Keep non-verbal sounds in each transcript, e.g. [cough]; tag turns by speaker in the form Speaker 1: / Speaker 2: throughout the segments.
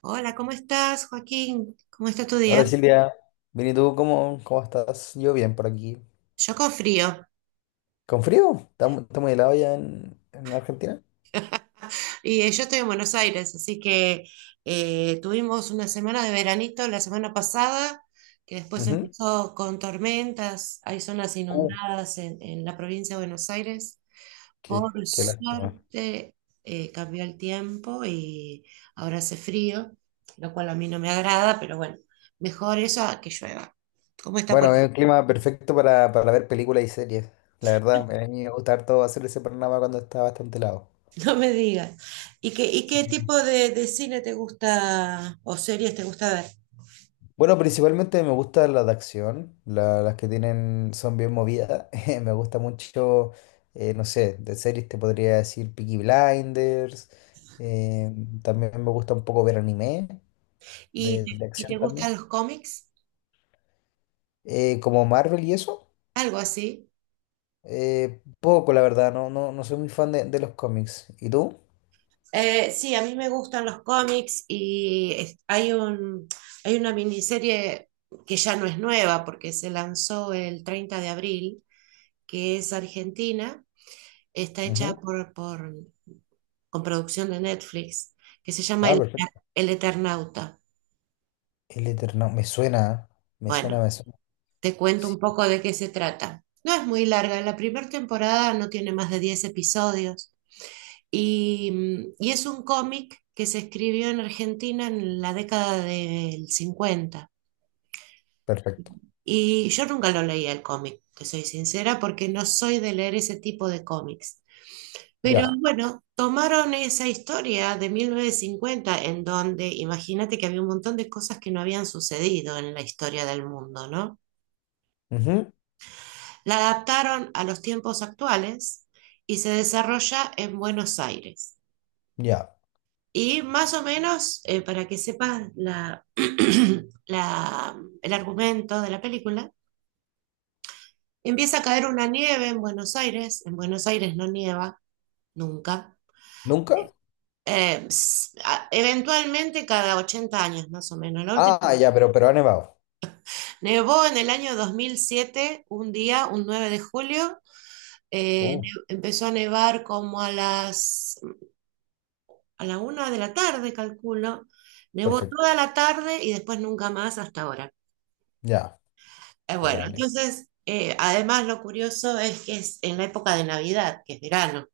Speaker 1: Hola, ¿cómo estás, Joaquín? ¿Cómo está tu día?
Speaker 2: Hola Silvia, bien y tú, ¿cómo estás? Yo bien por aquí.
Speaker 1: Yo con frío
Speaker 2: ¿Con frío? ¿ Está muy helado ya en Argentina?
Speaker 1: y yo estoy en Buenos Aires, así que tuvimos una semana de veranito la semana pasada, que después
Speaker 2: Ujú.
Speaker 1: empezó con tormentas, hay zonas
Speaker 2: Uh,
Speaker 1: inundadas en la provincia de Buenos Aires.
Speaker 2: qué,
Speaker 1: Por
Speaker 2: qué lástima.
Speaker 1: suerte cambió el tiempo y ahora hace frío, lo cual a mí no me agrada, pero bueno, mejor eso a que llueva. ¿Cómo está por...
Speaker 2: Bueno, es un clima perfecto para ver películas y series. La verdad, a mí me gusta harto hacer ese panorama cuando está bastante helado.
Speaker 1: [laughs] No me digas. Y
Speaker 2: Sí.
Speaker 1: qué tipo de cine te gusta o series te gusta ver?
Speaker 2: Bueno, principalmente me gustan las de acción, las que tienen, son bien movidas. [laughs] Me gusta mucho, no sé, de series te podría decir Peaky Blinders. eh, También me gusta un poco ver anime.
Speaker 1: ¿Y,
Speaker 2: de,
Speaker 1: te-
Speaker 2: de
Speaker 1: y te
Speaker 2: acción
Speaker 1: gustan
Speaker 2: también.
Speaker 1: los cómics?
Speaker 2: Como Marvel y eso,
Speaker 1: ¿Algo así?
Speaker 2: poco la verdad, no, no soy muy fan de los cómics. ¿Y tú?
Speaker 1: Sí, a mí me gustan los cómics y hay un, hay una miniserie que ya no es nueva porque se lanzó el 30 de abril, que es Argentina, está hecha
Speaker 2: Ujú.
Speaker 1: por, con producción de Netflix, que se llama
Speaker 2: Ah,
Speaker 1: El,
Speaker 2: perfecto.
Speaker 1: El Eternauta.
Speaker 2: El Eterno, me suena, ¿eh? Me suena,
Speaker 1: Bueno,
Speaker 2: me suena.
Speaker 1: te cuento
Speaker 2: Sí,
Speaker 1: un poco de qué se trata. No es muy larga, la primera temporada no tiene más de 10 episodios y, es un cómic que se escribió en Argentina en la década del 50.
Speaker 2: perfecto.
Speaker 1: Y yo nunca lo leía el cómic, te soy sincera, porque no soy de leer ese tipo de cómics. Pero
Speaker 2: Ya.
Speaker 1: bueno, tomaron esa historia de 1950 en donde imagínate que había un montón de cosas que no habían sucedido en la historia del mundo, ¿no?
Speaker 2: Ujú,
Speaker 1: La adaptaron a los tiempos actuales y se desarrolla en Buenos Aires.
Speaker 2: ya.
Speaker 1: Y más o menos, para que sepas [clears throat] el argumento de la película, empieza a caer una nieve en Buenos Aires. En Buenos Aires no nieva nunca.
Speaker 2: ¿Nunca?
Speaker 1: Eh, Eventualmente cada 80 años más o menos. La última,
Speaker 2: Ah, ya, pero ha nevado.
Speaker 1: nevó en el año 2007 un día, un 9 de julio. Eh,
Speaker 2: Uh,
Speaker 1: empezó a nevar como a la una de la tarde, calculo. Nevó
Speaker 2: perfecto.
Speaker 1: toda la tarde y después nunca más hasta ahora.
Speaker 2: Ya.
Speaker 1: Bueno,
Speaker 2: Pegale.
Speaker 1: entonces, además lo curioso es que es en la época de Navidad, que es verano.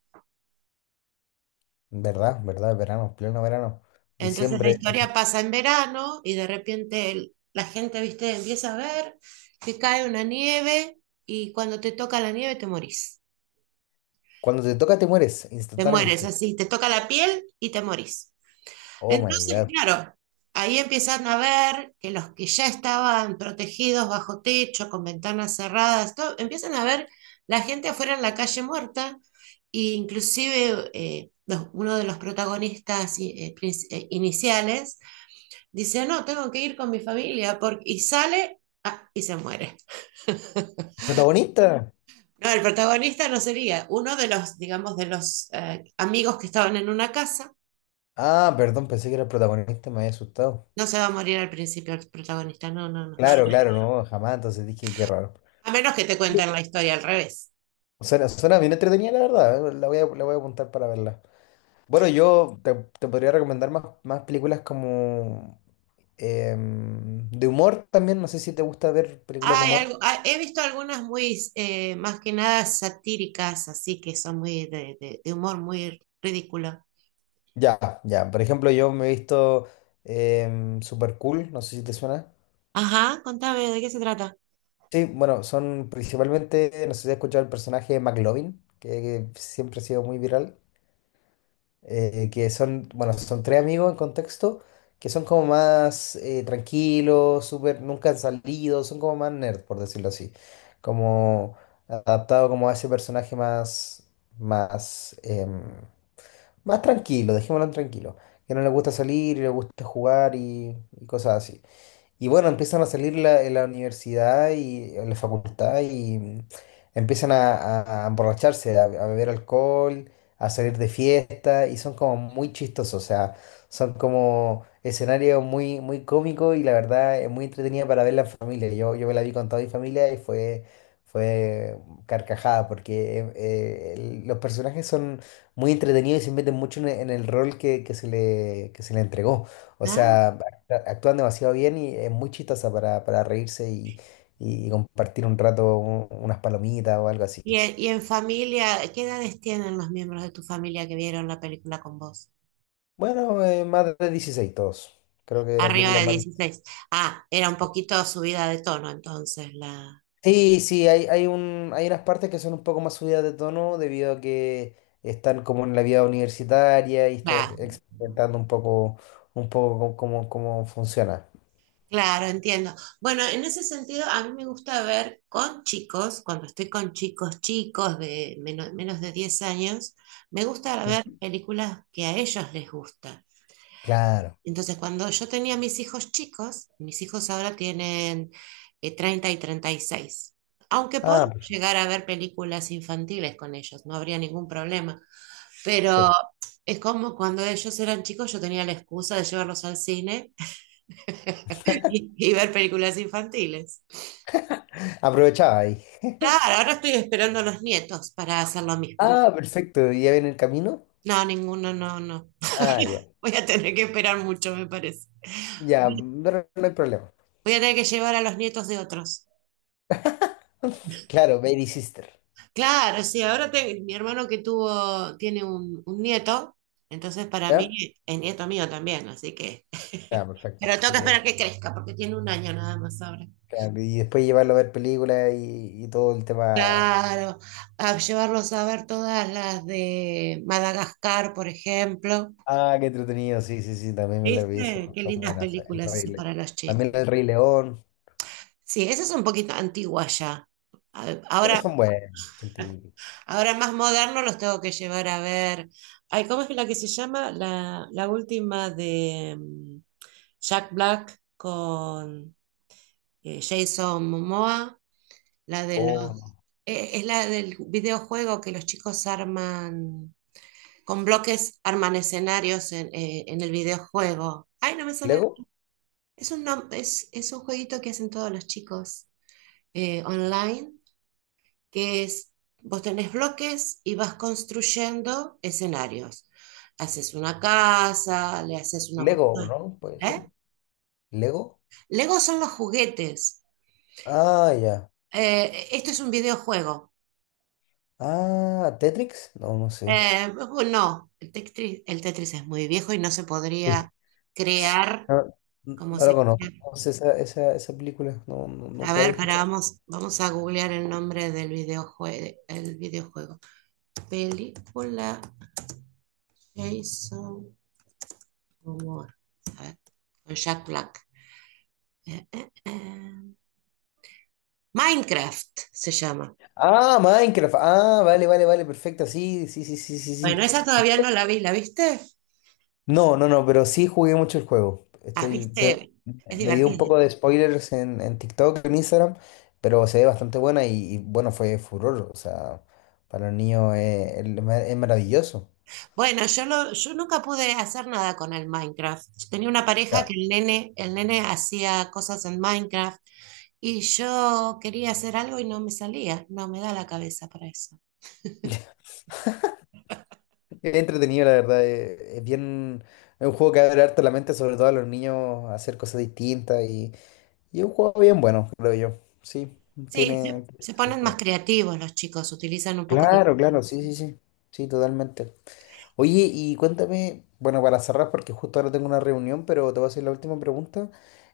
Speaker 2: ¿Verdad? ¿Verdad? Verano, pleno verano.
Speaker 1: Entonces la
Speaker 2: Diciembre.
Speaker 1: historia pasa en verano y de repente la gente, viste, empieza a ver que cae una nieve y cuando te toca la nieve te morís.
Speaker 2: Cuando te toca te mueres
Speaker 1: Te mueres
Speaker 2: instantáneamente.
Speaker 1: así, te toca la piel y te morís.
Speaker 2: Oh my
Speaker 1: Entonces,
Speaker 2: God.
Speaker 1: claro, ahí empiezan a ver que los que ya estaban protegidos bajo techo, con ventanas cerradas, todo, empiezan a ver la gente afuera en la calle muerta, e inclusive uno de los protagonistas iniciales dice, no, tengo que ir con mi familia, porque... y sale y se muere.
Speaker 2: ¿Protagonista?
Speaker 1: No, el protagonista no sería uno de los, digamos, de los amigos que estaban en una casa.
Speaker 2: Ah, perdón, pensé que era el protagonista, me había asustado.
Speaker 1: No se va a morir al principio el protagonista, no, no, no.
Speaker 2: Claro, claro, no, jamás. Entonces dije, qué raro.
Speaker 1: A menos que te cuenten la historia al revés.
Speaker 2: Suena, suena bien entretenida, la verdad. La voy a apuntar para verla. Bueno, yo te, te podría recomendar más películas como de humor también. No sé si te gusta ver películas de
Speaker 1: Hay
Speaker 2: humor.
Speaker 1: algo, he visto algunas muy, más que nada satíricas, así que son muy de, de humor muy ridículo.
Speaker 2: Ya, ya. Por ejemplo, yo me he visto Super Cool. No sé si te suena.
Speaker 1: Ajá, contame, ¿de qué se trata?
Speaker 2: Sí, bueno, son principalmente, no sé si has escuchado el personaje de McLovin, que siempre ha sido muy viral. Que son, bueno, son tres amigos en contexto, que son como más tranquilos, súper, nunca han salido, son como más nerd, por decirlo así, como adaptado como a ese personaje más, más, más tranquilo, dejémoslo en tranquilo, que no le gusta salir y le gusta jugar y cosas así. Y bueno, empiezan a salir en la universidad y en la facultad y empiezan a, a emborracharse, a beber alcohol, a salir de fiesta y son como muy chistosos, o sea, son como escenarios muy, muy cómicos y la verdad es muy entretenida para verla en familia. Yo me la vi con toda mi familia y fue, fue carcajada porque los personajes son muy entretenidos y se meten mucho en el rol que se le entregó. O
Speaker 1: Ah,
Speaker 2: sea, claro, actúan demasiado bien y es muy chistosa para reírse y compartir un rato unas palomitas o algo así.
Speaker 1: y en familia, ¿qué edades tienen los miembros de tu familia que vieron la película con vos?
Speaker 2: Bueno, más de 16 todos. Creo que la
Speaker 1: Arriba
Speaker 2: película es
Speaker 1: de
Speaker 2: más de
Speaker 1: 16. Ah, era un
Speaker 2: 16.
Speaker 1: poquito subida de tono entonces la...
Speaker 2: Sí, sí, hay un, hay unas partes que son un poco más subidas de tono debido a que están como en la vida universitaria y están experimentando un poco cómo, cómo funciona.
Speaker 1: Claro, entiendo. Bueno, en ese sentido, a mí me gusta ver con chicos, cuando estoy con chicos, chicos de menos de 10 años, me gusta ver
Speaker 2: Mm.
Speaker 1: películas que a ellos les gustan.
Speaker 2: Claro.
Speaker 1: Entonces, cuando yo tenía mis hijos chicos, mis hijos ahora tienen 30 y 36. Aunque puedo
Speaker 2: Ah,
Speaker 1: llegar a ver películas infantiles con ellos, no habría ningún problema. Pero
Speaker 2: perfecto.
Speaker 1: es como cuando ellos eran chicos, yo tenía la excusa de llevarlos al cine [laughs] y ver películas infantiles.
Speaker 2: Aprovechaba ahí.
Speaker 1: Claro, ahora estoy esperando a los nietos para hacer lo mismo.
Speaker 2: Ah, [laughs] perfecto. ¿Ya viene el camino?
Speaker 1: No, ninguno, no, no.
Speaker 2: Ah, ya.
Speaker 1: Voy a tener que esperar mucho, me parece.
Speaker 2: Ya,
Speaker 1: Voy
Speaker 2: pero no hay problema.
Speaker 1: a tener que llevar a los nietos de otros.
Speaker 2: Claro, Baby Sister.
Speaker 1: Claro, sí, ahora mi hermano que tuvo, tiene un, nieto, entonces para
Speaker 2: ¿Ya?
Speaker 1: mí es nieto mío también, así que...
Speaker 2: Ya,
Speaker 1: [laughs]
Speaker 2: perfecto.
Speaker 1: Pero tengo que
Speaker 2: Increíble.
Speaker 1: esperar que crezca porque tiene 1 año nada más ahora.
Speaker 2: Claro, y después llevarlo a ver películas y todo el tema.
Speaker 1: Claro, a llevarlos a ver todas las de Madagascar, por ejemplo.
Speaker 2: Ah, qué entretenido. Sí, sí, sí, también me la vi.
Speaker 1: ¿Viste?
Speaker 2: Son,
Speaker 1: Qué
Speaker 2: son
Speaker 1: lindas
Speaker 2: buenas. El
Speaker 1: películas
Speaker 2: Rey
Speaker 1: esas
Speaker 2: Le-
Speaker 1: para los chicos.
Speaker 2: También el Rey León.
Speaker 1: Sí, esa es un poquito antigua ya.
Speaker 2: Pero
Speaker 1: Ahora,
Speaker 2: son buenas, son típicas.
Speaker 1: ahora más moderno los tengo que llevar a ver. Ay, ¿cómo es la que se llama? La última de Jack Black con Jason Momoa, la de
Speaker 2: Oh,
Speaker 1: los,
Speaker 2: no.
Speaker 1: es la del videojuego que los chicos arman, con bloques arman escenarios en, en el videojuego. Ay, no me sale.
Speaker 2: ¿Lego?
Speaker 1: Es un, es un jueguito que hacen todos los chicos online que es, vos tenés bloques y vas construyendo escenarios. Haces una casa, le haces una
Speaker 2: ¿Lego,
Speaker 1: montaña.
Speaker 2: no? Puede ser.
Speaker 1: ¿Eh?
Speaker 2: ¿Lego?
Speaker 1: Lego son los juguetes.
Speaker 2: Ah, ya.
Speaker 1: Esto es un videojuego.
Speaker 2: Ah, ¿Tetrix? No, no sé.
Speaker 1: Bueno, no, el Tetris es muy viejo y no se
Speaker 2: Sí.
Speaker 1: podría
Speaker 2: [laughs]
Speaker 1: crear
Speaker 2: No,
Speaker 1: como
Speaker 2: no la
Speaker 1: se...
Speaker 2: conozco. No sé esa, esa, esa película. No, no-
Speaker 1: A
Speaker 2: nunca la había
Speaker 1: ver, para,
Speaker 2: escuchado.
Speaker 1: vamos, vamos a googlear el nombre del el videojuego. Película Jason Momoa. A ver, con Jack Black. eh, eh, eh. Minecraft se llama.
Speaker 2: Ah, Minecraft. Ah, vale, vale, vale, perfecto. Sí, sí, sí, sí, sí, sí.
Speaker 1: Bueno, esa todavía no la vi, ¿la viste?
Speaker 2: No, no, no, pero sí jugué mucho el juego.
Speaker 1: Ah,
Speaker 2: Estoy, pero
Speaker 1: viste, es
Speaker 2: me dio un poco
Speaker 1: divertido.
Speaker 2: de spoilers en TikTok, en Instagram, pero se ve bastante buena y, bueno, fue furor. O sea, para los niños es, es maravilloso.
Speaker 1: Bueno, yo nunca pude hacer nada con el Minecraft. Yo tenía una pareja que
Speaker 2: Ya.
Speaker 1: el nene hacía cosas en Minecraft y yo quería hacer algo y no me salía, no me da la cabeza para eso.
Speaker 2: [laughs] Es entretenido, la verdad. Es bien, es un juego que abre harto la mente, sobre todo a los niños, a hacer cosas distintas y es un juego bien bueno, creo yo. Sí,
Speaker 1: Sí, se,
Speaker 2: tiene...
Speaker 1: se ponen más creativos los chicos, utilizan un poco de
Speaker 2: Claro, claro, sí,
Speaker 1: inteligencia.
Speaker 2: sí, sí, sí, totalmente. Oye, y cuéntame, bueno, para cerrar, porque justo ahora tengo una reunión, pero te voy a hacer la última pregunta.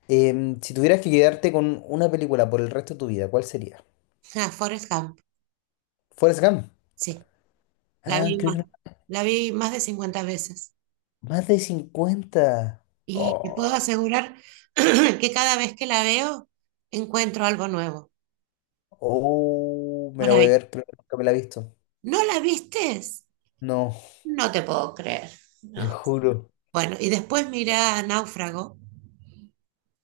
Speaker 2: Si tuvieras que quedarte con una película por el resto de tu vida, ¿cuál sería?
Speaker 1: Ah, Forrest Gump,
Speaker 2: Forrest Gump.
Speaker 1: sí. La
Speaker 2: Ah,
Speaker 1: vi
Speaker 2: creo que
Speaker 1: más,
Speaker 2: no-
Speaker 1: la vi más de 50 veces.
Speaker 2: más de 50.
Speaker 1: Y te
Speaker 2: Oh,
Speaker 1: puedo asegurar [clears throat] que cada vez que la veo, encuentro algo nuevo.
Speaker 2: oh, me la voy a
Speaker 1: Maravilloso.
Speaker 2: ver, pero nunca me la he visto.
Speaker 1: ¿No la vistes?
Speaker 2: No,
Speaker 1: No te puedo creer.
Speaker 2: te lo
Speaker 1: ¿No?
Speaker 2: juro.
Speaker 1: Bueno, y después mira Náufrago,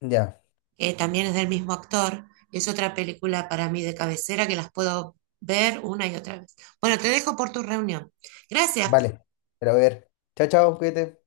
Speaker 2: Ya,
Speaker 1: que también es del mismo actor. Es otra película para mí de cabecera que las puedo ver una y otra vez. Bueno, te dejo por tu reunión. Gracias.
Speaker 2: vale, me la voy a ver. Chao, chao, cuídate.